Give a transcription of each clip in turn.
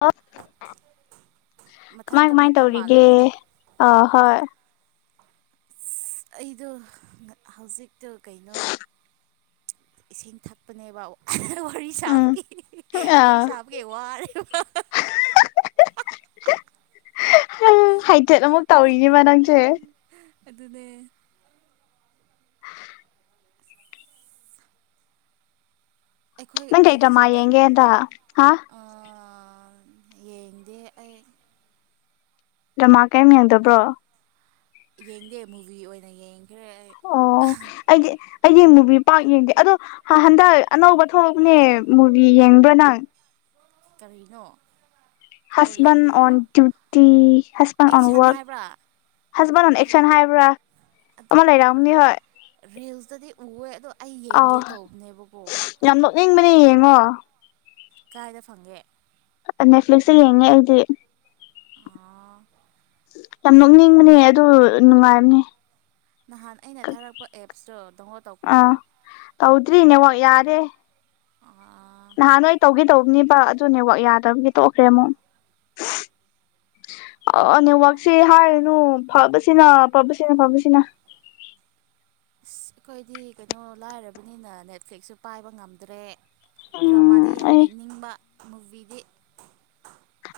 Hello ꯀꯃꯥꯏ ꯃꯊꯟꯇ ꯀꯃꯥꯏ ꯃꯨꯠꯄ ꯇꯧꯔꯤꯒꯦ ꯃꯥꯜꯂꯦ ꯑ ꯍꯣꯏ ꯑꯁ ꯑꯩꯗꯣ ꯍꯧꯖꯤꯛꯇꯣ ꯀꯩꯅꯣ ꯏꯁꯤꯡ ꯊꯛ ꯄꯅꯦꯕ ꯋꯥꯔꯤ ꯎꯝ ꯁꯥꯕꯀꯦ ꯋꯥꯔꯤ ꯑꯥ ꯁꯥꯕꯀꯦ ꯋꯥꯔꯦꯕ ꯍꯥꯏꯐꯦꯠ ꯑꯃꯨꯛ ꯇꯧꯔꯤꯅꯦꯕ ꯅꯪꯁꯦ ꯑꯗꯨꯅꯦ [unintelligible] ꯑꯩꯈꯣꯏ ꯅꯪ ꯀꯩ ꯗ꯭ꯔꯃꯥ ꯑꯩꯒꯤꯁꯦ ꯌꯦꯡꯒꯦ ꯀꯩꯏꯅꯣ ꯍꯟꯗꯛ ꯍꯥ ꯑꯥ ꯌꯦꯡꯗꯦ ꯑꯩ ꯗꯔꯃꯥ ꯀꯩꯝ ꯌꯦꯡꯗꯕ꯭ꯔꯣ ꯌꯦꯡꯗꯦ ꯃꯨꯚꯤ ꯑꯣꯏꯅ ꯌꯦꯡꯈ꯭ꯔꯦ ꯑꯩ ꯑꯣ ꯑꯩꯗꯤ ꯑꯩꯗꯤ ꯃꯨꯕꯤ ꯄꯥꯛ ꯌꯦꯡꯗꯦ ꯑꯗꯣ ꯍꯟꯗꯛ ꯑꯅꯧꯕ ꯊꯣꯛꯂꯛꯅꯦ ꯃꯨꯚꯤ ꯌꯦꯡꯕ꯭ꯔꯥ ꯅꯪ ꯀꯔꯤꯅꯣ ꯍꯖꯕꯦꯟ ꯀꯣꯔꯤꯌꯟꯒꯤꯔꯣ ꯑꯣꯟ ꯗꯌꯨꯇꯤ ꯍꯖꯕꯦꯟ ꯑꯣꯟ ꯑꯦꯛꯁꯟ ꯋꯥꯔꯛ ꯍꯥꯏꯕ꯭ꯔꯥ ꯍꯁꯕꯦꯟ ꯑꯣꯟ ꯑꯦꯛꯁꯟ ꯍꯥꯏꯕ꯭ꯔꯥ ꯑꯗꯣ ꯑꯃ ꯂꯩꯔꯝꯅꯤ ꯍꯣꯏ ꯔꯤꯜꯁꯇꯗꯤ ꯎꯋꯦ ꯑꯗꯣ ꯑꯩ ꯑꯥꯎ ꯌꯦꯡꯒꯦ ꯇꯧꯕꯅꯦꯕꯀꯣ ꯌꯥꯝ ꯅꯣꯛꯅꯤꯡꯕꯅꯦ ꯌꯦꯡꯉꯣ ꯀꯥꯏꯗ ꯐꯪꯒꯦ ꯑ ꯅꯦꯠꯐꯂꯤꯛꯁꯇ ꯌꯦꯡꯉꯦ ꯑꯩꯗꯤ ꯑꯥ ꯌꯥꯝ ꯅꯣꯛꯅꯤꯡꯕꯅꯦ ꯑꯗꯨ ꯅꯨꯡꯉꯥꯏꯕꯅꯦ ꯅꯍꯥꯟ ꯑꯩꯅ ꯊꯥꯔꯛꯄ ꯑꯦꯞꯁꯇꯣ ꯗꯥꯎꯟꯂꯣꯠ ꯇꯧꯈ꯭ꯔꯕꯣ ꯑꯥ ꯇꯧꯗ꯭ꯔꯤ ꯅꯦꯋꯥꯛ ꯌꯥꯗꯦ [unintelligible] ꯅꯍꯥꯟꯗꯤ ꯑꯩ ꯇꯧꯒꯦ ꯇꯧꯕꯅꯤꯕ ꯑꯗꯨ ꯅꯦꯋꯥꯛ ꯌꯥꯗꯕꯒꯤ ꯇꯣꯛꯈ꯭ꯔꯦ ꯑꯃꯨꯛ ꯑ ꯅꯦꯠꯋꯥꯛꯛꯁꯤ ꯍꯥꯏꯔꯅꯨ ꯐꯕꯁꯤꯅ ꯐꯕꯁꯤꯅ ꯐꯕꯁꯤꯅ ꯑꯁ ꯑꯩꯈꯣꯏꯗꯤ ꯀꯩꯅꯣ ꯂꯥꯏꯔꯕꯅꯤꯅ ꯅꯦꯠꯐ꯭ꯂꯤꯛꯁꯁꯨ ꯄꯥꯏꯕ ꯉꯝꯗ꯭ꯔꯦ ꯗ꯭ꯔꯃꯥꯗꯤ ꯎꯝ ꯌꯥꯝ ꯑꯩ ꯌꯦꯡꯅꯤꯡꯕ ꯃꯨꯚꯤꯗꯤ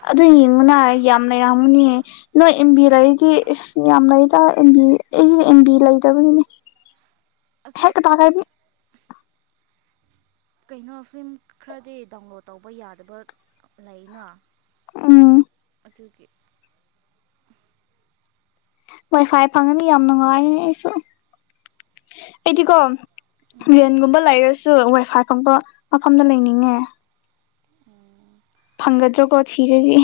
ꯑꯗꯨ ꯌꯦꯡꯉꯨꯅ ꯌꯥꯝꯅ ꯌꯥꯝꯒꯅꯤ ꯅꯣꯏ ꯑꯦꯝꯕꯤꯔꯗꯤ ꯏꯁ ꯌꯥꯝ ꯂꯩꯗ ꯑꯦꯝꯕꯤ ꯑꯩꯁ ꯑꯦꯝꯕꯤ ꯂꯩꯇꯕꯒꯤꯅꯤ ꯑꯗꯨ ꯍꯦꯛꯇ ꯇꯧꯔꯅꯤ ꯀꯩꯅꯣ ꯐꯤꯂꯝ ꯈꯔꯗꯤ ꯗꯥꯎꯟꯂꯣꯠ ꯇꯧꯕ ꯌꯥꯗꯕ ꯂꯩꯅ ꯎꯝ ꯑꯗꯨꯒꯤ ꯋꯥꯏ ꯐꯥꯏ ꯐꯪꯉꯅꯤ ꯌꯥꯝ ꯅꯨꯡꯉꯥꯏꯅꯤ ꯑꯩꯁꯨ ꯑꯩꯗꯤꯀꯣ ꯎꯝ ꯚꯦꯟꯒꯨꯝꯕ ꯂꯩꯔꯁꯨ ꯋꯥꯏꯐꯥꯏ ꯐꯪꯕ ꯃꯐꯝꯗ ꯂꯩꯅꯤꯡꯉꯦ ꯐꯪꯒꯗ꯭ꯔꯣ ꯀꯣ ꯊꯤꯔꯗꯤ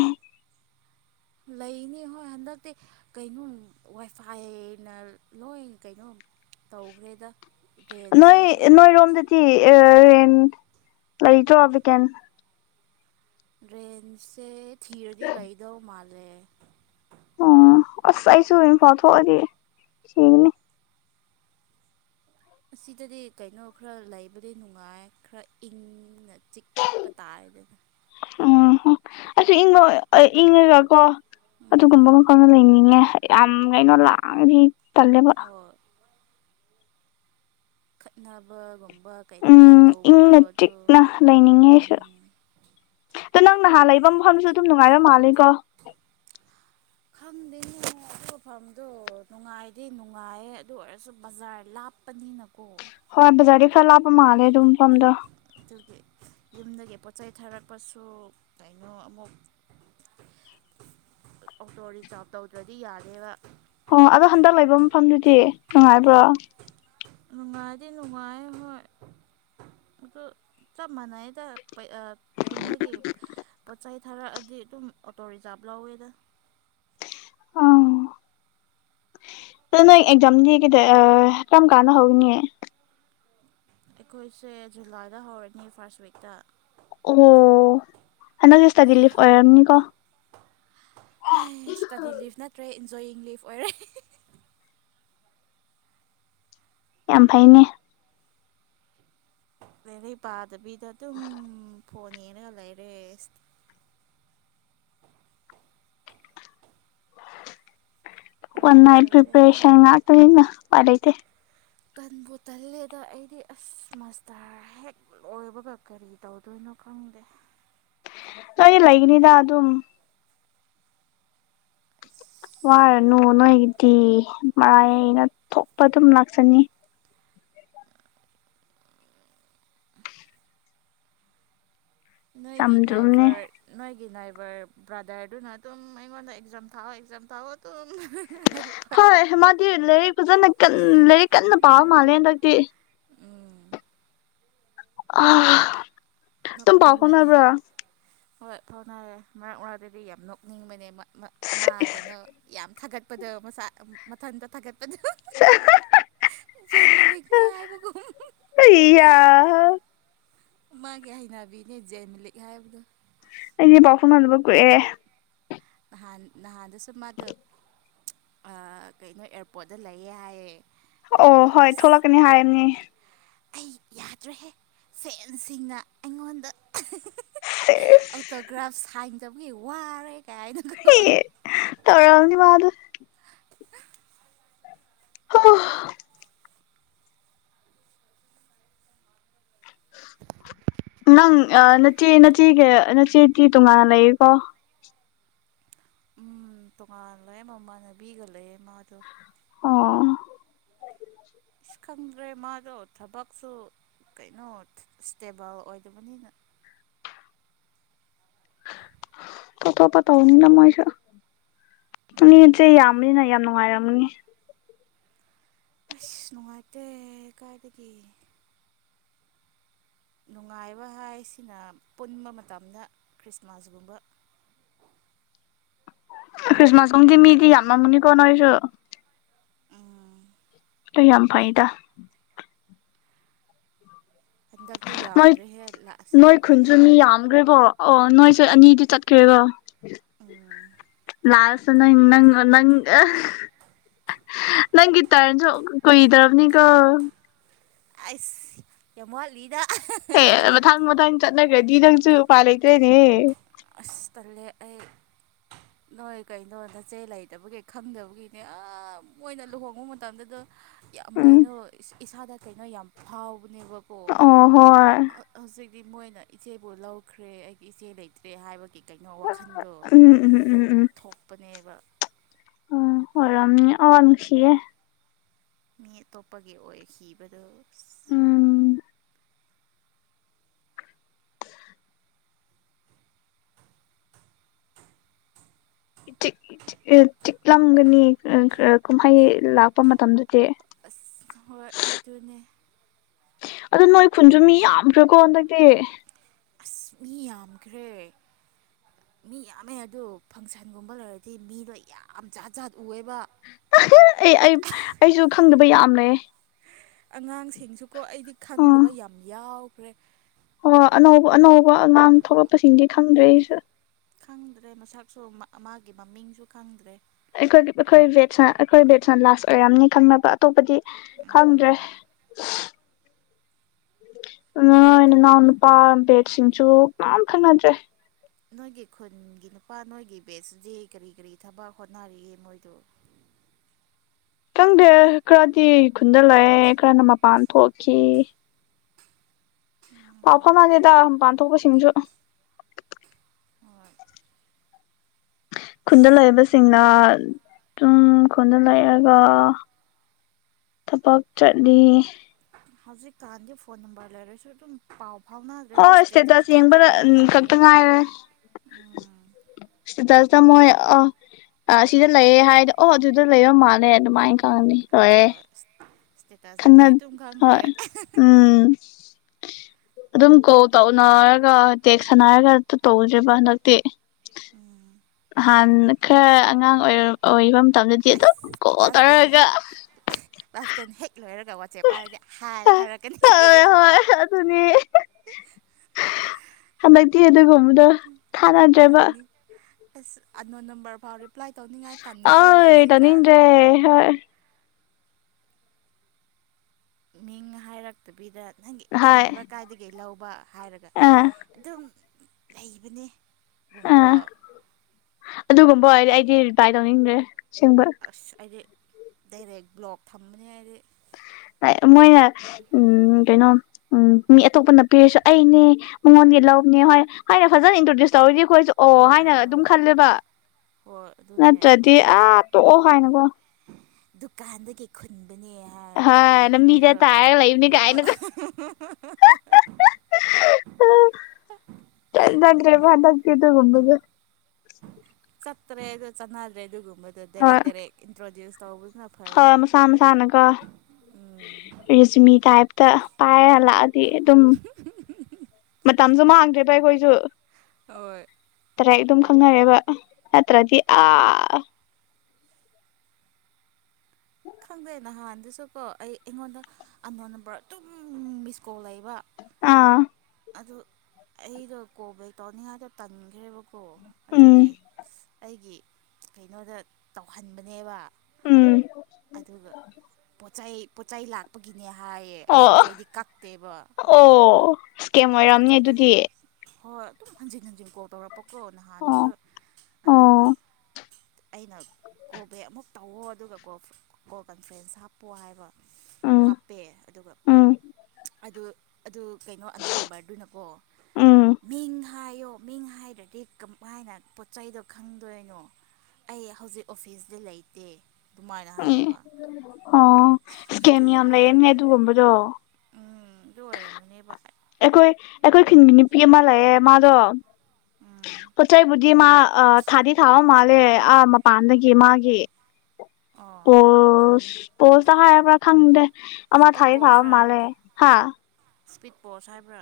ꯂꯩꯅꯤ ꯍꯣꯏ ꯍꯟꯗꯛꯗꯤ ꯀꯩꯅꯣ ꯋꯥꯏꯐꯥꯏꯅ ꯂꯣꯏ ꯀꯩꯅꯣ ꯇꯧꯈ꯭ꯔꯦꯗ ꯅꯣꯏ ꯔꯦꯟꯁꯤꯡꯁꯨ ꯅꯣꯏꯔꯣꯝꯗꯗꯤ ꯔꯦꯟ ꯂꯩꯇ꯭ꯔꯣ ꯚꯦꯀꯦꯟ ꯔꯦꯟꯁꯦ ꯊꯤꯔꯗꯤ ꯂꯩꯗꯧ ꯃꯥꯜꯂꯦ ꯑꯣ ꯑꯁ ꯑꯩꯁꯨ ꯢꯝꯐꯥꯜ ꯊꯣꯛꯑꯗꯤ ꯊꯤꯒꯅꯤ ꯑꯁꯤꯗꯗꯤ ꯀꯩꯅꯣ ꯈꯔ ꯂꯩꯕꯗꯤ ꯅꯨꯡꯉꯥꯏ ꯈꯔ ꯏꯪꯅ ꯆꯤꯛ ꯄ [unintelligible] ꯑꯣ ꯑꯁꯤ ꯏꯪꯉꯣ ꯏꯪꯉꯒ ꯀꯣ ꯑꯗꯨꯒꯨꯝꯕ ꯃꯐꯥꯝꯗ ꯂꯩꯅꯤꯡꯉꯦ ꯌꯥꯝ ꯀꯩꯅꯣ ꯂꯥꯡꯉꯗꯤ ꯇꯜꯂꯦꯕ ꯍꯣꯏ ꯈꯠꯅꯕꯒꯨꯝꯕ ꯀꯩꯅꯣ ꯌꯥꯝ ꯎꯝ ꯇꯧꯕꯗꯣ ꯏꯪꯅ ꯑꯗꯨ ꯆꯤꯛꯅ ꯂꯩꯅꯤꯡꯉꯦ ꯑꯩꯁꯨ ꯑꯗꯣ ꯅꯪꯅ ꯍꯥꯟ ꯂꯩꯕ ꯃꯐꯝꯁꯨ ꯑꯗꯨꯝ ꯅꯨꯡꯉꯥꯏꯕ ꯃꯥꯜꯂꯤꯀꯣ ꯈꯪꯗꯦꯅꯦ ꯑꯗꯨ ꯃꯐꯝꯗꯨ ꯅꯨꯡꯉꯥꯏꯗꯤ ꯅꯨꯡꯉꯥꯏꯌꯦ ꯑꯗꯨ ꯑꯣꯏꯔꯁꯨ ꯕꯖꯥꯔ ꯂꯥꯞ ꯄꯅꯤꯅꯀꯣ ꯍꯣꯏ ꯕꯖꯥꯔꯗꯤ ꯈꯔ ꯂꯥꯞꯄ ꯃꯥꯜꯂꯦ ꯑꯗꯨꯝ ꯃꯐꯝꯗꯣ ꯑꯗꯨꯒꯤ ꯌꯨꯝꯗꯒꯤ ꯄꯣꯠ ꯆꯩ ꯊꯥꯔꯛꯄꯁꯨ ꯀꯩꯅꯣ ꯑꯃꯨꯛ [inaudible] ꯑꯣꯇꯣ ꯔꯤꯖꯥꯚ ꯇꯧꯗ꯭ꯔꯗꯤ ꯌꯥꯗꯦꯕ ꯑꯣ ꯑꯗꯣ ꯍꯟꯗꯛ ꯂꯩꯕ ꯃꯐꯝꯗꯨꯗꯤ ꯅꯨꯡꯉꯥꯏꯕ꯭ꯔꯣ ꯅꯨꯡꯉꯥꯏꯑꯦꯗꯤ ꯅꯨꯡꯉꯥꯏ ꯍꯣꯏ ꯑꯗꯨ ꯆꯞ ꯃꯥꯟꯅꯩꯗ ꯈꯨꯟꯗꯒꯤ ꯄꯣꯠ ꯆꯩ ꯊꯥꯔꯛꯑꯗꯤ ꯑꯗꯨꯝ ꯑꯣꯇꯣ ꯔꯤꯖꯥꯕ ꯂꯧꯋꯦꯗ ꯑꯝ ꯑ ꯅꯣꯢ ꯑꯦꯛꯖꯥꯝꯗꯤ ꯀꯔꯝ ꯀꯥꯟꯗ ꯍꯧꯅꯤ ꯑꯩꯈꯣꯏꯁꯦ ꯖꯨꯂꯥꯏꯗ ꯍꯧꯔꯅꯤ ꯐꯥꯔꯁ ꯋꯤꯛꯇ ꯑꯣ ꯍꯥꯟꯗꯛꯇꯤ ꯢꯁꯇꯥꯗꯤ ꯂꯤꯞ ꯑꯣꯏꯔꯝꯅꯤꯀꯣ ꯏꯁꯇꯗꯤ ꯂꯤꯞ ꯅꯠꯇ꯭ꯔꯦ ꯏꯟꯖꯣꯋꯤꯡ ꯂꯤꯞ ꯑꯣꯏꯔꯦ ꯌꯥꯝ ꯐꯩꯅꯦ ꯂꯥꯢꯔꯤꯚ ꯄꯥꯗꯕꯤꯗ ꯑꯗꯨꯝ ꯐꯣꯟ ꯌꯦꯡꯉꯒ ꯂꯩꯔꯦ ꯇꯟꯕꯨ ꯋꯥꯟꯅꯥꯏꯠ ꯇꯜꯂꯦꯗ ꯄꯤꯄꯔꯦꯁꯟ ꯉꯥꯛꯇꯅꯤꯗ ꯎꯄꯥꯢ ꯂꯩꯇꯦ ꯇꯟꯕꯨ ꯇꯜꯂꯦꯗ ꯑꯩꯗꯤ ꯑꯁ ꯃꯁꯇꯥꯔ ꯍꯦꯛ ꯂꯣꯏꯕꯒ ꯀꯔꯤ ꯇꯧꯗꯣꯏꯅꯣ ꯈꯪꯗꯦ ꯅꯪꯗꯤ ꯂꯩꯒꯅꯤꯗ ꯑꯗꯨꯝ ꯑꯁ ꯋꯥꯔꯅꯨ ꯑꯣꯔ ꯅꯣꯏꯒꯤꯗꯤ ꯃꯔꯥꯏꯅ ꯊꯣꯛꯄ ꯑꯗꯨꯝ ꯂꯥꯛꯆꯅꯤ ꯅꯣꯏꯒꯤ ꯆꯝꯗ꯭ꯔꯨꯝꯅꯦ ꯅꯥꯏꯕꯔ ꯅꯣꯏꯒꯤ ꯅꯥꯏꯕꯔ ꯕ꯭ꯔꯗꯔꯗꯨꯅ ꯑꯗꯨꯝ ꯑꯩꯉꯣꯟꯗ ꯑꯦꯛꯖꯥꯝ ꯊꯥꯎꯋꯣ ꯑꯦꯛꯖꯥꯝ ꯊꯥꯎꯋꯣ ꯑꯗꯨꯝ [unintelligible] ꯍꯥꯏꯔꯛꯐ ꯫ ꯍꯣꯏ ꯃꯥꯗꯤ ꯂꯥꯏꯔꯤꯛ ꯐꯖꯅ ꯀꯟ ꯂꯥꯏꯔꯤꯛ ꯀꯟꯅ ꯄꯥꯕ ꯃꯥꯜꯂꯦ ꯍꯟꯗꯛꯇꯤ ꯫ ꯎꯝ [unintelligible] ꯇꯨꯝ ꯄꯥꯎ ꯅꯣꯛꯅꯤꯡꯕꯅꯦ ꯐꯥꯎꯅꯕ꯭ꯔꯥ ꯫ ꯍꯣꯏ ꯐꯥꯎꯅꯌꯦ ꯃꯔꯛ ꯃꯔꯛꯇꯗꯤ ꯌꯥꯝ ꯅꯣꯛꯅꯤꯡꯕꯅꯦꯕ ꯃ ꯃꯥ ꯀꯩꯅꯣ ꯌꯥꯝ ꯊꯥꯒꯠꯄꯗꯣ ꯃꯁꯥ ꯑꯝ ꯃꯊꯟꯇ ꯊꯥꯒꯠꯄꯗꯨ ꯫ [unintelligible] ꯖꯦꯟ ꯃꯂꯤꯛꯅꯦ ꯍꯥꯏꯕꯒꯨꯝ ꯫ ꯑꯩꯌꯥꯍ ꯃꯥꯒꯤ ꯍꯩꯅꯕꯤꯅꯦ ꯖꯦꯟ ꯃꯂꯤꯛ ꯍꯥꯏꯕꯗꯨ ꯫ ꯑꯩꯗꯤ ꯄꯥꯎ ꯐꯥꯎꯅꯗꯕ ꯀꯨꯏꯌꯦ ꯫ ꯅꯍꯥꯟ ꯅꯍꯥꯟꯗꯁꯨ ꯃꯥꯗꯣ ꯑꯥ ꯀꯩꯅꯣ ꯑꯦꯔꯄꯣꯔꯠꯇ ꯂꯩꯌꯦ ꯍꯥꯏꯌꯦ ꯫ ꯑꯣ ꯍꯣꯏ ꯊꯣꯛꯂꯛꯀꯅꯤ ꯍꯥꯏꯌꯝꯅꯤ ꯫ ꯑꯩ ꯌꯥꯗ꯭ꯔꯦꯍꯦ ꯁꯦꯜꯁꯤꯡꯅ ꯑꯩꯉꯣꯟꯗ ꯁꯦꯖ ꯫ ꯇꯣꯒ꯭ꯔꯥꯐ ꯁꯥꯏꯟ ꯗꯧꯕꯒꯤ ꯋꯥꯔꯦ ꯀꯥꯏ ꯍꯦ ꯇꯧꯔꯝꯅꯤ ꯃꯥꯗꯨ ꯫ [unintelligible] [unintelligible] ꯅꯪ ꯑꯥ ꯅꯆꯦ - ꯅꯆꯦꯒ ꯅꯆꯦꯒꯤ ꯇꯣꯉꯥꯟ ꯂꯩꯌꯦ ꯀꯣ ꯫ ꯎꯝ ꯇꯣꯉꯥꯜꯂꯦ ꯃꯃꯥꯟꯅꯕꯤꯒ ꯂꯩꯌꯦ ꯃꯥꯗꯣ ꯫ ꯑꯣ ꯫ ꯑꯁ ꯈꯪꯗ꯭ꯔꯦ ꯃꯥꯗꯣ ꯊꯕꯛꯁꯨ ꯀꯩꯅꯣ ꯁ꯭ꯇꯦꯕꯜ ꯑꯣꯏꯗꯕꯅꯤꯅ ꯫ ꯊꯣꯛ ꯊꯣꯛꯄ ꯇꯧꯅꯤꯅ ꯃꯣꯏꯁꯨ ꯎꯝ ꯌꯥꯝꯃꯅꯤꯅ ꯌꯥꯝ ꯅꯨꯡꯉꯥꯏꯔꯝꯃꯅꯤ ꯫ ꯑꯁ ꯅꯨꯡꯉꯥꯏꯇꯦ ꯀꯥꯏꯗꯒꯤ ꯫ ꯅꯨꯡꯉꯥꯏꯕ ꯍꯥꯏꯁꯤꯅ ꯄꯨꯟꯕ ꯃꯇꯝꯗ ꯀ꯭ꯔꯤꯁꯃꯥꯁ ꯒꯨꯝꯕ ꯫ ꯈ꯭ꯔꯤꯁꯃꯥꯁ ꯀꯨꯝꯗꯤ ꯃꯤꯗꯤ ꯌꯥꯝ ꯃꯝ ꯃꯅꯤꯀꯣ ꯅꯣꯏꯖꯨ ꯎꯝ ꯇꯨ ꯌꯥꯝ ꯐꯩꯗ ꯍꯟꯗꯛꯇꯤ ꯃꯣꯏ ꯌꯥꯝꯗ꯭ꯔꯦꯍꯦ ꯂꯥꯁ ꯅꯣꯏ ꯌꯥꯔꯗꯗꯤ ꯈꯨꯟꯖꯨ ꯃꯤ ꯌꯥꯝꯒ꯭ꯔꯦꯀꯣ ꯑꯣ ꯅꯣꯏꯁꯦ ꯑꯅꯤꯗꯤ ꯆꯠꯈ꯭ꯔꯦꯒꯣ ꯎꯝ ꯂꯥꯁ [unintelligible] ꯅꯪ ꯒꯤ ꯇꯔꯟ ꯖꯣ ꯀꯨꯏꯗ꯭ꯔꯝꯅꯤꯀꯣ ꯑꯩꯁ ꯌꯥꯝ ꯋꯥꯠꯂꯤꯗ [unintelligible] ꯃꯗꯪ ꯆꯠꯅꯒ꯭ꯔꯗꯤ ꯅꯪꯖꯨ ꯎꯄꯥꯏ ꯂꯩꯇ꯭ꯔꯦꯅꯦ ꯑꯁ ꯇꯜꯂꯦ ꯑꯩ ꯫ ꯅꯣꯏ ꯀꯩꯅꯣ ꯅꯆꯦ ꯂꯩꯇꯕꯒꯤ ꯈꯪꯗꯕꯒꯤꯅꯦ ꯑꯥ ꯃꯣꯏꯅ ꯂꯨꯍꯣꯡꯕ ꯃꯇꯝꯗꯗꯣ ꯌꯥꯝ ꯎꯝ ꯀꯩꯅꯣ ꯏꯁ ꯏꯁꯥꯗ ꯀꯩꯅꯣ ꯌꯥꯝ ꯐꯥꯎꯕꯅꯦꯕꯀꯣ ꯑꯣ ꯍꯣꯏ ꯑꯥ ꯍꯧꯖꯤꯛꯇꯤ ꯃꯣꯏꯅ ꯏꯆꯦꯕꯨ ꯂꯧꯈ꯭ꯔꯦ ꯑꯩꯒꯤ ꯏꯆꯦ ꯂꯩꯇ꯭ꯔꯦ ꯍꯥꯏꯕꯒꯤ ꯀꯩꯅꯣ ꯋꯥꯈꯟꯗꯣ ꯎꯝ ꯎꯝ ꯎꯝ ꯎꯝ ꯊꯣꯛꯄꯅꯦꯕ ꯎꯝ ꯑꯣꯏꯔꯝꯅꯤ ꯑꯣ ꯅꯨꯡꯁꯤꯌꯦ ꯫ ꯃꯤ ꯑꯇꯣꯞꯄꯒꯤ ꯑꯣꯏ ꯈꯤꯕꯗꯣ ꯫ ꯎꯝ ꯆꯤꯛ - ꯆꯤꯛꯑ ꯆꯤꯛꯂꯝꯒꯅꯤ ꯑꯪ - ꯑ ꯀꯨꯝꯍꯩ ꯂꯥꯛꯄ ꯃꯇꯝꯗꯨꯗꯤ ꯫ ꯑꯁ ꯍꯣꯏ ꯑꯗꯨꯅꯦ ꯫ ꯑꯗꯨ ꯅꯣꯏ ꯈꯨꯟꯖꯨ ꯃꯤ ꯌꯥꯝꯈ꯭ꯔꯦꯀꯣ ꯍꯟꯗꯛꯇꯤ ꯫ ꯑꯁ ꯃꯤ ꯌꯥꯝꯈ꯭ꯔꯦ ꯫ ꯃꯤ ꯌꯥꯝꯃꯦ ꯑꯗꯨ ꯐꯪꯁꯟꯒꯨꯝꯕ ꯂꯩꯔꯗꯤ ꯃꯤꯗꯣ ꯌꯥꯝ ꯖꯥꯠ ꯖꯥꯠ ꯎꯌꯦꯕ ꯫ ꯑꯩ - ꯑꯩ ꯑꯩꯖꯨ ꯈꯪꯗꯕ ꯌꯥꯝ ꯂꯩꯌꯦ ꯫ ꯑꯉꯥꯡꯁꯤꯡꯁꯨꯀꯣ ꯑꯩꯗꯤ ꯈꯪꯗꯕ ꯌꯥꯝ ꯌꯥꯎꯈ꯭ꯔꯦ ꯍꯥ ꯑꯅꯧꯕ ꯑꯅꯧꯕ ꯑꯉꯥꯡ ꯊꯣꯛꯂꯛꯄꯁꯤꯡꯗꯤ ꯈꯪꯗ꯭ꯔꯦ ꯑꯩꯁꯨ ꯈꯪꯗ꯭ꯔꯦ ꯃꯁꯛꯁꯨ ꯃꯥ ꯃꯥꯒꯤ ꯃꯃꯤꯡꯁꯨ ꯈꯪꯗ꯭ꯔꯦ ꯑꯩꯈꯣꯏꯒꯤ ꯑꯩꯈꯣꯏ ꯕꯦꯠꯁꯅꯥ ꯑꯩꯈꯣꯏ ꯕꯦꯠꯁꯅꯥ ꯂꯥꯁ ꯑꯣꯏꯔꯝꯅꯤ ꯈꯪꯅꯕ ꯑꯇꯣꯞꯄꯗꯤ ꯈꯪꯗ꯭ꯔꯦ ꯎꯝ ꯅꯣꯏꯒꯤ ꯅꯅꯥꯎ ꯅꯨꯄꯥ ꯕꯦꯠꯁ ꯁꯤꯡꯁꯨ ꯀ꯭ꯅꯥꯝ ꯈꯪꯅꯗ꯭ꯔꯦ ꯅꯣꯏꯒꯤ ꯈꯨꯟꯒꯤ ꯅꯨꯄꯥ ꯅꯣꯏꯒꯤ ꯕꯦꯠꯁꯤꯗꯤ ꯀꯔꯤ ꯀꯔꯤ ꯊꯕꯛ ꯍꯣꯠꯅꯔꯤꯒꯦ ꯃꯣꯏꯗꯨ ꯈꯪꯗꯦ ꯈꯔꯗꯤ ꯈꯨꯟꯗ ꯂꯩ ꯈꯔꯅ ꯃꯄꯥꯟ ꯊꯣꯛꯈꯤ ꯄꯥꯎ ꯐꯥꯎꯅꯥꯗꯦꯗꯥ ꯃꯄꯥꯟꯊꯣꯛꯄꯁꯤꯡꯁꯨ ꯍꯣꯢ ꯈꯨꯟꯗ ꯂꯩꯕꯁꯤꯡꯅ ꯇꯨꯝ ꯈꯨꯟꯗ ꯂꯩꯔꯒ ꯊꯕꯛ ꯆꯠꯂꯤ ꯍꯧꯖꯤꯛ ꯀꯥꯟꯗꯤ ꯐꯣꯟ ꯅꯝꯕꯔ ꯂꯩꯔꯁꯨ ꯗꯨꯝ ꯄꯥꯎ ꯐꯥꯎꯅ ꯍꯣꯏ ꯏꯁꯇꯦꯇꯁ ꯌꯦꯡꯕꯗ ꯈꯛꯇ ꯉꯥꯏꯔꯦ ꯎꯝ ꯏꯁꯇꯦꯇꯁꯇ ꯃꯣꯏ ꯑ ꯑ ꯁꯤꯗ ꯂꯩꯌꯦ ꯍꯥꯏꯗꯤ ꯑꯣꯍ ꯑꯗꯨꯗ ꯂꯩꯔ ꯃꯥꯜꯂꯦ ꯗꯨꯃꯥꯏꯅ ꯈꯪꯉꯤ ꯍꯣꯏ ꯏꯁ ꯏꯁꯇꯦꯇꯁꯗꯒꯤ ꯑꯗꯨꯨꯝ ꯈꯪꯈ꯭ꯔꯦ ꯍꯣꯏ [inaudible] ꯑꯗꯨꯝ ꯀꯣꯜ ꯇꯧꯅꯔꯒ ꯇꯦꯛꯁ ꯁꯥꯟꯅꯔꯒ ꯇꯨ ꯇꯧꯗ꯭ꯔꯦꯕ ꯍꯟꯗꯛꯇꯤ ꯍꯥꯟꯅ ꯈꯔ ꯑꯉꯥꯡ ꯑꯣꯏꯔ ꯑꯣꯏꯕ ꯃꯇꯝꯗꯗꯤ ꯑꯗꯨꯝ ꯑꯁ ꯀꯣꯜ ꯀ꯭ꯂꯥꯁ ꯇꯦꯟ ꯇꯧꯔꯒ ꯍꯦꯛ ꯀꯂ꯭ꯥꯁ ꯇꯦꯟ ꯍꯦꯛ ꯂꯣꯏꯔꯒ ꯋꯥꯆꯦꯞ ꯄꯥꯏꯔꯒ ꯍꯥꯏ ꯊꯥꯔꯛꯀꯅꯤ ꯑꯗꯨꯅꯦ ꯍꯟꯗꯛꯇꯤ ꯑꯗꯨꯒꯨꯝꯕꯗꯣ ꯊꯥꯅꯗ꯭ꯔꯦꯕ ꯇꯟꯅꯤ ꯑꯁ ꯑꯟꯅꯣꯟ ꯅꯝꯕꯔ ꯐꯥꯎ ꯔꯤꯄ꯭ꯂꯥꯏ ꯇꯧꯅꯤꯡꯉꯥꯏ ꯇꯟꯈ꯭ꯔꯦ ꯑꯣꯏ ꯍꯧꯖꯤꯛꯀꯥꯟ ꯇꯧꯅꯤꯡꯗ꯭ꯔꯦ ꯍꯣꯏ ꯅꯍꯥꯏꯔꯛꯇꯕꯤꯗ ꯅꯪꯒꯤ ꯑꯩꯒꯤ ꯍꯣꯏ ꯅꯝꯕꯔ ꯀꯥꯏꯗꯒꯤ ꯂꯧꯕ ꯍꯥꯏꯔꯒ ꯑꯥ ꯑꯗꯨꯝ ꯂꯩꯕꯅꯦ ꯑꯥ ꯒꯨꯝꯕ ꯑꯗꯨꯒꯨꯝꯕ ꯑꯣꯏꯔꯗꯤ ꯑꯩꯗꯤ ꯔꯤꯄ꯭ꯂꯥꯏ ꯇꯧꯅꯤꯡꯗ꯭ꯔꯦ ꯑꯁꯦꯡꯕ ꯑꯁ ꯑꯩꯗꯤ ꯗꯥꯏꯔꯦꯛ ꯕ꯭ꯂꯣꯛ ꯊꯝꯕꯅꯤ ꯍꯥꯏꯔꯤ ꯃꯣꯏꯅ ꯎꯝ ꯀꯩꯅꯣ ꯎꯝ ꯃꯤ ꯑꯇꯣꯞꯄꯅ ꯄꯤꯔꯁꯨ ꯑꯩꯅꯦ ꯃꯉꯣꯟꯗꯩꯩ ꯂꯧꯕꯅꯦ ꯍꯣꯏ ꯍꯥꯏꯅ ꯐꯖꯅ ꯏꯟꯇ꯭ꯔꯣꯗ꯭ꯌꯨꯁ ꯇꯧꯔꯗꯤ ꯑꯩꯈꯣꯏꯁꯨ ꯑꯣ ꯍꯥꯏꯅ ꯑꯗꯨꯝ ꯑꯥ ꯈꯜꯂꯦꯕ ꯍꯣꯏ ꯑꯗꯨꯅꯦ ꯅꯠꯇ꯭ꯔꯗꯤ ꯑꯥ ꯇꯣꯛꯑꯣ ꯍꯥꯏꯅꯀꯣ ꯗꯨꯀꯥꯟꯗꯒꯤ ꯈꯨꯟꯕꯅꯦ ꯍꯥꯏ ꯀꯔꯤ ꯍꯣꯏ ꯂꯝꯕꯤꯗ ꯀ꯭ꯔꯤꯔ ꯇꯥꯔꯒ ꯂꯩꯕꯅꯤ ꯀꯥꯏꯅꯒ [unintelligible] [inaudible] ꯗ꯭ꯔꯦꯕ ꯍꯟꯗꯛꯇꯤ ꯑꯗꯨꯒꯨꯝꯕꯒ ꯆꯠꯇ꯭ꯔꯦ ꯑꯗꯨ ꯆꯠꯅꯗ꯭ꯔꯦ ꯑꯗꯨꯒꯨꯝꯕꯗꯣ ꯗꯥꯏꯔꯦꯛ ꯍꯣꯏ ꯗꯥꯏꯔꯦꯛ ꯏꯟꯇ꯭ꯔꯣꯗ꯭ꯌꯨꯁ ꯇꯧꯕꯁꯤꯅ ꯐꯔꯦ ꯍꯣꯏ ꯃꯁꯥ ꯃꯁꯥꯅꯀꯣ ꯎꯝ ꯔꯦꯖꯨꯃꯤ ꯇꯥꯏꯞꯇ ꯄꯥꯏꯔ ꯂꯥꯛꯑꯣ ꯗꯤ ꯑꯗꯨꯝ ꯃꯇꯝꯁꯨ ꯃꯥꯡꯗ꯭ꯔꯦꯗ ꯑꯩꯈꯣꯏꯁꯨ ꯍꯣꯏ ꯇꯔꯥꯏ ꯑꯗꯨꯝ ꯈꯪꯅꯔꯦꯕ ꯅꯠꯇ꯭ꯔꯗꯤ ꯑꯥ ꯈꯪꯗꯦ ꯅꯍꯥꯟꯗꯨꯁꯨꯀꯣ ꯑꯩ ꯑꯩꯉꯣꯟꯗ ꯑꯟꯅꯣꯟ ꯅꯝꯕꯔ ꯑꯗꯨꯝ ꯃꯤꯁ ꯀꯣꯜ ꯂꯩꯕ ꯑꯥ ꯑꯗꯨ ꯑꯩꯗꯣ ꯀꯣꯜ ꯕꯦꯛ ꯇꯧꯅꯤꯡꯉꯥꯏꯗꯣ ꯇꯟꯈ꯭ꯔꯦꯕ ꯒꯣ ꯎꯝ ꯑꯗꯨꯒꯤ ꯑꯩꯒꯤ ꯀꯩꯅꯣꯗ ꯇꯧꯍꯟꯕꯅꯦꯕ ꯎꯝ ꯑꯗꯨꯒ ꯄꯣꯠꯆꯩ ꯄꯣꯠꯆꯩ ꯂꯥꯛ ꯄꯒꯤꯅꯦ ꯍꯥꯏꯌꯦ ꯑꯩ ꯑꯣ ꯄꯣꯠꯆꯩꯗꯤ ꯀꯛꯇꯦꯕ ꯑꯣ ꯏꯁꯀꯦꯝ ꯑꯣꯏꯔꯝꯅꯤ ꯄꯣꯠꯆꯩꯗꯤ ꯑꯗꯨꯗꯤ ꯍꯣꯏ ꯑꯗꯨꯝ ꯍꯟꯖꯤꯟ ꯍꯟꯖꯤꯟ ꯀꯣꯜ ꯇꯧꯔꯛꯄ ꯀꯣ ꯅꯍꯥꯟꯗꯨꯁꯨ ꯑꯣ ꯑꯗꯨꯒ ꯑꯣ ꯑꯩꯅ ꯀꯣꯜ ꯕꯦꯛ ꯑꯃꯨꯛ ꯇꯧꯋꯣ ꯑꯗꯨꯒ ꯀꯣꯜ ꯀꯣꯜ ꯀꯟꯐ꯭ꯔꯦꯟꯁ ꯍꯥꯞꯄꯣ ꯍꯥꯏꯕ ꯎꯝ ꯍꯥꯞꯄꯦ ꯑꯗꯨꯒ ꯎꯝ ꯑꯗꯨ ꯑꯗꯨ ꯀꯩꯅꯣ ꯑꯅꯣꯟ ꯅꯝ ꯑꯗꯨꯅꯀꯣ ꯎꯝ ꯃꯤꯡ ꯍꯥꯏꯌꯣ ꯃꯤꯡ ꯍꯥꯏꯗꯥꯔꯗꯤ ꯀꯍꯥꯏꯅ ꯄꯣꯠ ꯆꯩꯗꯣ ꯈꯪꯗꯣꯏꯅꯣ꯫ ꯑꯩ ꯍꯧꯖꯤꯛ ꯑꯣꯐꯤꯁꯇ ꯂꯩꯇꯦ ꯑꯗꯨꯃꯥꯏꯅ ꯍꯥꯏꯌꯦꯕ꯫ ꯑꯣ ꯏꯁꯀꯦꯝ ꯌꯥꯝ ꯂꯩꯔꯝꯅꯦ ꯑꯗꯨꯒꯨꯝꯕꯗꯣ꯫ ꯎꯝ ꯑꯗꯨ ꯑꯣꯏꯔꯝꯒꯅꯦꯕ꯫ ꯑꯩꯈꯣꯏ ꯑꯩꯈꯣꯏ ꯈꯨꯟꯒꯤ ꯅꯨꯄꯤ ꯑꯃ ꯂꯩꯑꯦ ꯃꯥꯗꯣ꯫ ꯎꯝ ꯄꯣꯠꯆꯩꯕꯨꯗꯤ ꯃꯥ ꯑꯥ ꯊꯗꯤ ꯊꯥꯎꯑꯣ꯫ ꯃꯥꯜꯂꯦ ꯑꯥ ꯃꯄꯥꯟꯗꯒꯤ ꯃꯥꯒꯤ ꯑꯣ ꯄꯣꯁ꯫ ꯄꯣꯁꯇ ꯍꯧꯕꯔ ꯈꯪꯗꯦ ꯑꯃꯥ ꯏꯁꯄꯤꯠ ꯊꯥꯗꯤ ꯊꯥꯕ ꯃꯥꯂꯦ ꯍꯥꯥ꯫ ꯁ꯭ꯄꯤꯠ ꯕꯣꯁ ꯍꯥꯏꯕ꯭ꯔꯥ꯫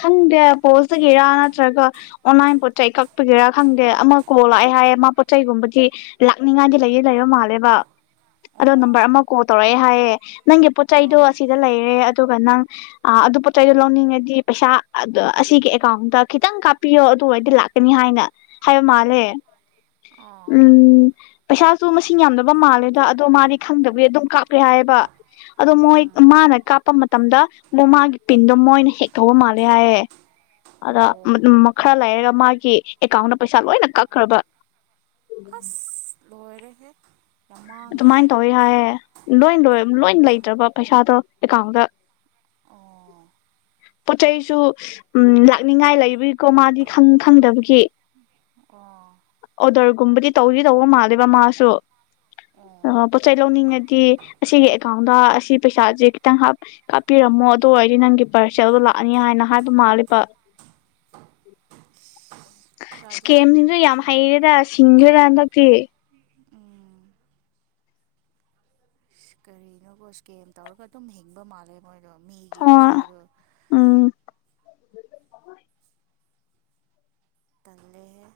ꯈꯪꯗꯦ ꯄꯣꯁꯇꯒꯤꯔꯥ ꯅꯠꯇ꯭ꯔꯒ ꯑꯣꯟꯂꯥꯏꯟ ꯄꯣꯠ ꯆꯩ ꯀꯛꯄꯒꯤꯔꯥ ꯈꯪꯗꯦ ꯑꯃ ꯀꯣꯛ ꯂꯥꯛꯑꯦ ꯍꯥꯏꯌꯦ ꯃꯥ ꯄꯣꯠ ꯆꯩꯒꯨꯝꯕꯒꯤ ꯂꯥꯛꯅꯤꯡꯉꯥꯏꯗꯤ ꯂꯩꯗꯤ ꯂꯩꯕ ꯃꯥꯜꯂꯦꯕ꯫ ꯑꯗꯣ ꯑꯣ ꯅꯝꯕꯔ ꯑꯃ ꯀꯣꯜ ꯇꯧꯔꯛꯑꯦ ꯍꯥꯏꯌꯦ ꯅꯪꯒꯤ ꯄꯣꯠ ꯆꯩꯗꯣ ꯑꯣ ꯑꯁꯤꯗ ꯂꯩꯔꯦ ꯑꯗꯨꯒ ꯅꯪ ꯑ ꯑꯗꯨ ꯄꯣꯠꯆꯩꯗꯣ ꯂꯧꯅꯤꯡꯉꯗꯤ ꯄꯩꯁꯥ ꯑ ꯑꯁꯤꯒꯤ ꯑꯦꯀꯥꯎꯟꯗ ꯈꯤꯇꯪ ꯀꯥꯞꯄꯤꯌꯣ ꯑꯗꯨ ꯑꯣꯢꯔꯗꯤ ꯂꯥꯛꯀꯅꯤ ꯍꯥꯏꯅ꯫ ꯍꯥꯏꯕ ꯃꯥꯜꯂꯦ꯫ ꯑꯣ ꯎꯝ ꯄꯩꯁꯥꯁꯨ ꯃꯁꯤꯡ ꯌꯥꯝꯗꯕ ꯃꯥꯜꯂꯦꯗ ꯑꯗꯣ ꯃꯥꯗꯤ ꯈꯪꯗꯕꯒꯤ ꯑꯗꯨꯝ ꯀꯥꯞꯄꯦ ꯍꯥꯏꯌꯦꯕ ꯑꯗꯣ ꯃꯣꯏ ꯎꯝ ꯃꯥꯅ ꯀꯥꯞꯄ ꯃꯥ ꯃꯇꯝꯗ ꯃꯥꯒꯤ ꯄꯤꯟꯗꯣ ꯃꯣꯏꯅ ꯍꯦꯛ ꯇꯧꯕ ꯃꯥꯜꯂꯦ ꯍꯥꯏꯌꯦ ꯑꯗ ꯑꯣ ꯈꯔ ꯂꯩꯔꯒ ꯃꯥꯒꯤ ꯑꯦꯀꯥꯎꯟꯗ ꯄꯩꯁꯥ ꯂꯣꯏꯅ ꯀꯥꯛꯈ꯭ꯔꯕ꯫ ꯑꯥꯁ ꯂꯣꯏꯔꯦꯍꯦ꯫ ꯌꯥꯝ ꯃꯥꯡꯉꯦ ꯑꯗꯨꯃꯥꯏꯅ ꯇꯧꯋꯦ ꯍꯥꯏꯌꯦ ꯂꯣꯏ ꯂꯣꯏ ꯂꯣꯏ ꯂꯩꯇ꯭ꯔꯕ ꯄꯩꯁꯥꯗꯣ ꯑꯦꯀꯥꯎꯟꯗ꯫ ꯑꯣ꯫ ꯄꯣꯠ ꯆꯩꯁꯨ ꯎꯝ ꯂꯥꯛꯅꯤꯡꯉꯥꯏ ꯂꯩꯕꯒꯤꯀꯣ ꯃꯥꯗꯤ ꯈꯪ ꯈꯪꯗꯕꯒꯤ꯫ ꯑꯣ꯫ ꯑꯣꯗꯔꯒꯨꯝꯕꯗꯤ ꯇꯧꯗꯤ ꯇꯧꯕ ꯃꯥꯜꯂꯦꯕ ꯃꯥꯁꯨ ꯑꯣ [unintelligible] ꯁꯤ ꯂꯧꯅꯤꯡꯉꯗꯤ ꯑꯁꯤꯒꯤ ꯑꯦꯀꯥꯎꯟꯗ ꯑꯁꯤ ꯄꯩꯁꯥꯁꯦ ꯈꯤꯇꯪ ꯍꯥꯞ ꯀꯥꯞꯄꯤꯔꯝꯃꯣ ꯑꯗꯨ ꯑꯣꯏꯔꯗꯤ ꯅꯪꯒꯤ ꯄꯥꯔꯁꯦꯜꯗꯣ ꯂꯥꯛꯑꯅꯤ ꯍꯥꯏꯅ ꯍꯥꯏꯕ ꯃꯥꯜꯂꯦꯕ꯫ ꯖꯥꯠ ꯖꯥꯠꯅꯤꯍꯦ ꯏꯁꯀꯦꯝꯁꯤꯡꯁꯨ ꯌꯥꯝ ꯃꯤꯁꯤꯡꯁꯨ ꯍꯩꯔꯦꯗ ꯁꯤꯡꯒꯦꯔ ꯍꯟꯗꯛꯇꯤ꯫ ꯎꯝ꯫ ꯀꯔꯤꯅꯣꯒꯣ ꯏꯁ꯭ꯀꯦꯝ ꯇꯧꯔꯒ ꯑꯗꯨꯝ ꯍꯤꯡꯕ ꯃꯥꯜꯂꯦ ꯃꯣꯏꯗꯣ ꯃꯤꯒꯤ ꯍꯣꯏ ꯄꯩꯁꯥꯗꯣ꯫ ꯎꯝ ꯇꯟꯗꯦ ꯌꯥꯝ